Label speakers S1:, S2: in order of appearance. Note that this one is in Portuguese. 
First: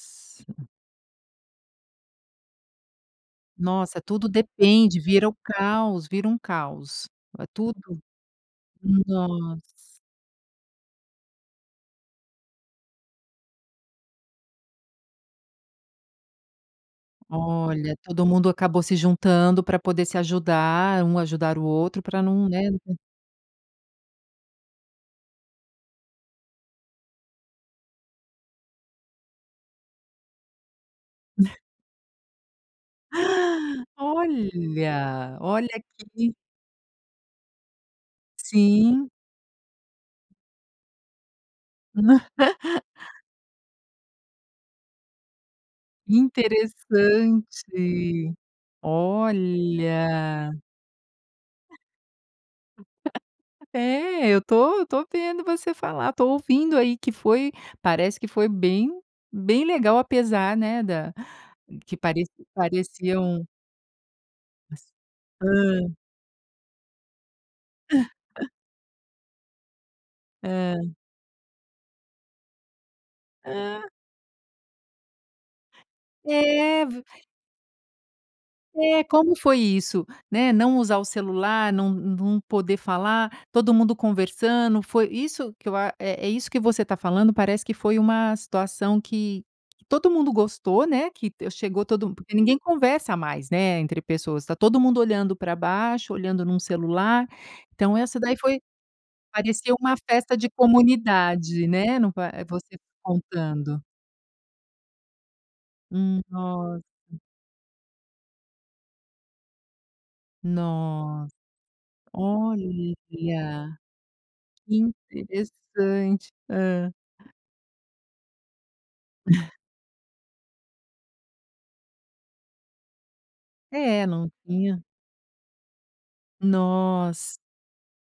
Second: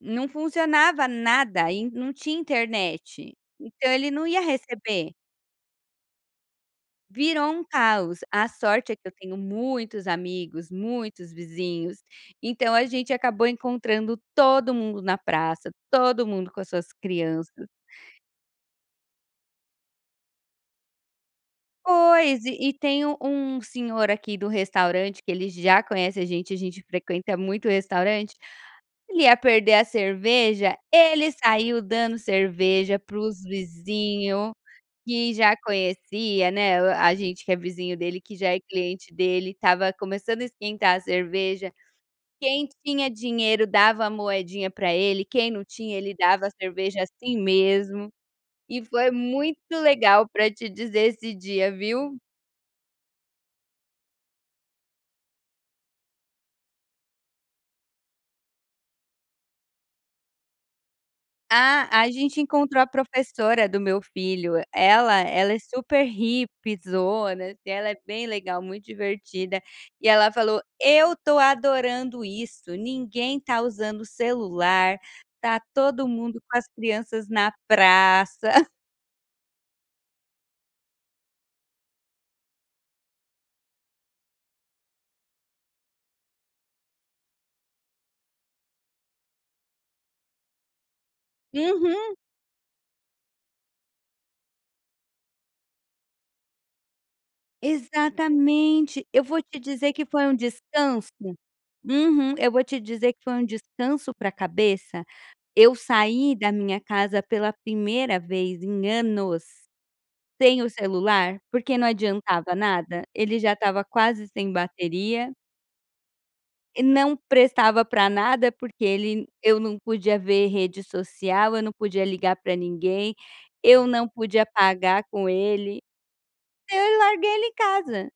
S1: Não funcionava nada, e não tinha internet, então
S2: Nossa
S1: ele não
S2: tudo
S1: ia
S2: depende,
S1: receber.
S2: vira o caos, vira um caos, a
S1: Virou um
S2: tudo,
S1: caos, a sorte é que eu tenho
S2: nossa.
S1: muitos amigos, muitos vizinhos, então a gente acabou encontrando todo mundo na praça, todo mundo com as suas crianças.
S2: Olha, todo mundo acabou se juntando pra poder se ajudar, um ajudar o outro pra
S1: Pois,
S2: não,
S1: e
S2: né,
S1: e
S2: não
S1: tem um um senhor aqui do restaurante, que ele já conhece a gente, a gente frequenta muito restaurante, ele ia perder a cerveja, ele saiu dando cerveja para os vizinho, que
S2: Olha,
S1: já
S2: olha que
S1: conhecia, né, o, a gente que é vizinho dele, que já é
S2: Sim.
S1: cliente dele, estava começando a esquentar a cerveja, quem tinha dinheiro dava a moedinha pra ele, quem não tinha ele dava a cerveja assim
S2: Interessante,
S1: mesmo, e foi muito legal pra
S2: olha.
S1: te dizer esse dia viu.
S2: É eu estou eu estou vendo você falar, estou ouvindo aí que foi, parece que foi bem bem legal apesar, né, da
S1: Ah,
S2: que
S1: a
S2: pareci
S1: gente encontrou a
S2: pareciam.
S1: professora do meu filho,
S2: Mas
S1: ela ela é
S2: hã.
S1: super hippiezona assim, ela é bem legal, muito divertida, e ela falou:
S2: Hã.
S1: "Eu estou adorando isso, ninguém está
S2: Hã.
S1: usando celular, está todo mundo com as
S2: É ver
S1: crianças na praça".
S2: É, como foi isso, né, não usar o celular, não não poder falar, todo mundo conversando, foi isso que eu a, é é isso que você tá falando parece que foi uma situação que que todo mundo gostou, né, que chegou
S1: Uhum.
S2: todo porque ninguém conversa mais, né, entre pessoas, está todo mundo olhando para baixo, olhando num celular, então essa daí foi
S1: Exatamente, eu vou te
S2: parecia
S1: dizer
S2: uma
S1: que foi um
S2: festa de
S1: descanso.
S2: comunidade, né, no po
S1: Uhum. Eu vou
S2: você
S1: te
S2: me
S1: dizer que foi um
S2: contando.
S1: descanso pra cabeça, eu
S2: Hum,
S1: saí da minha
S2: nossa.
S1: casa pela 1º vez em anos sem o
S2: Nossa,
S1: celular, porque não adiantava
S2: olha,
S1: nada,
S2: que
S1: ele já estava quase sem bateria
S2: interessante.
S1: e
S2: Hã.
S1: não prestava pra nada, porque ele eu não podia ver rede social, eu não podia ligar pra ninguém, eu
S2: É,
S1: não
S2: não
S1: podia
S2: tinha
S1: pagar com ele, eu larguei
S2: Nossa.
S1: ele em casa.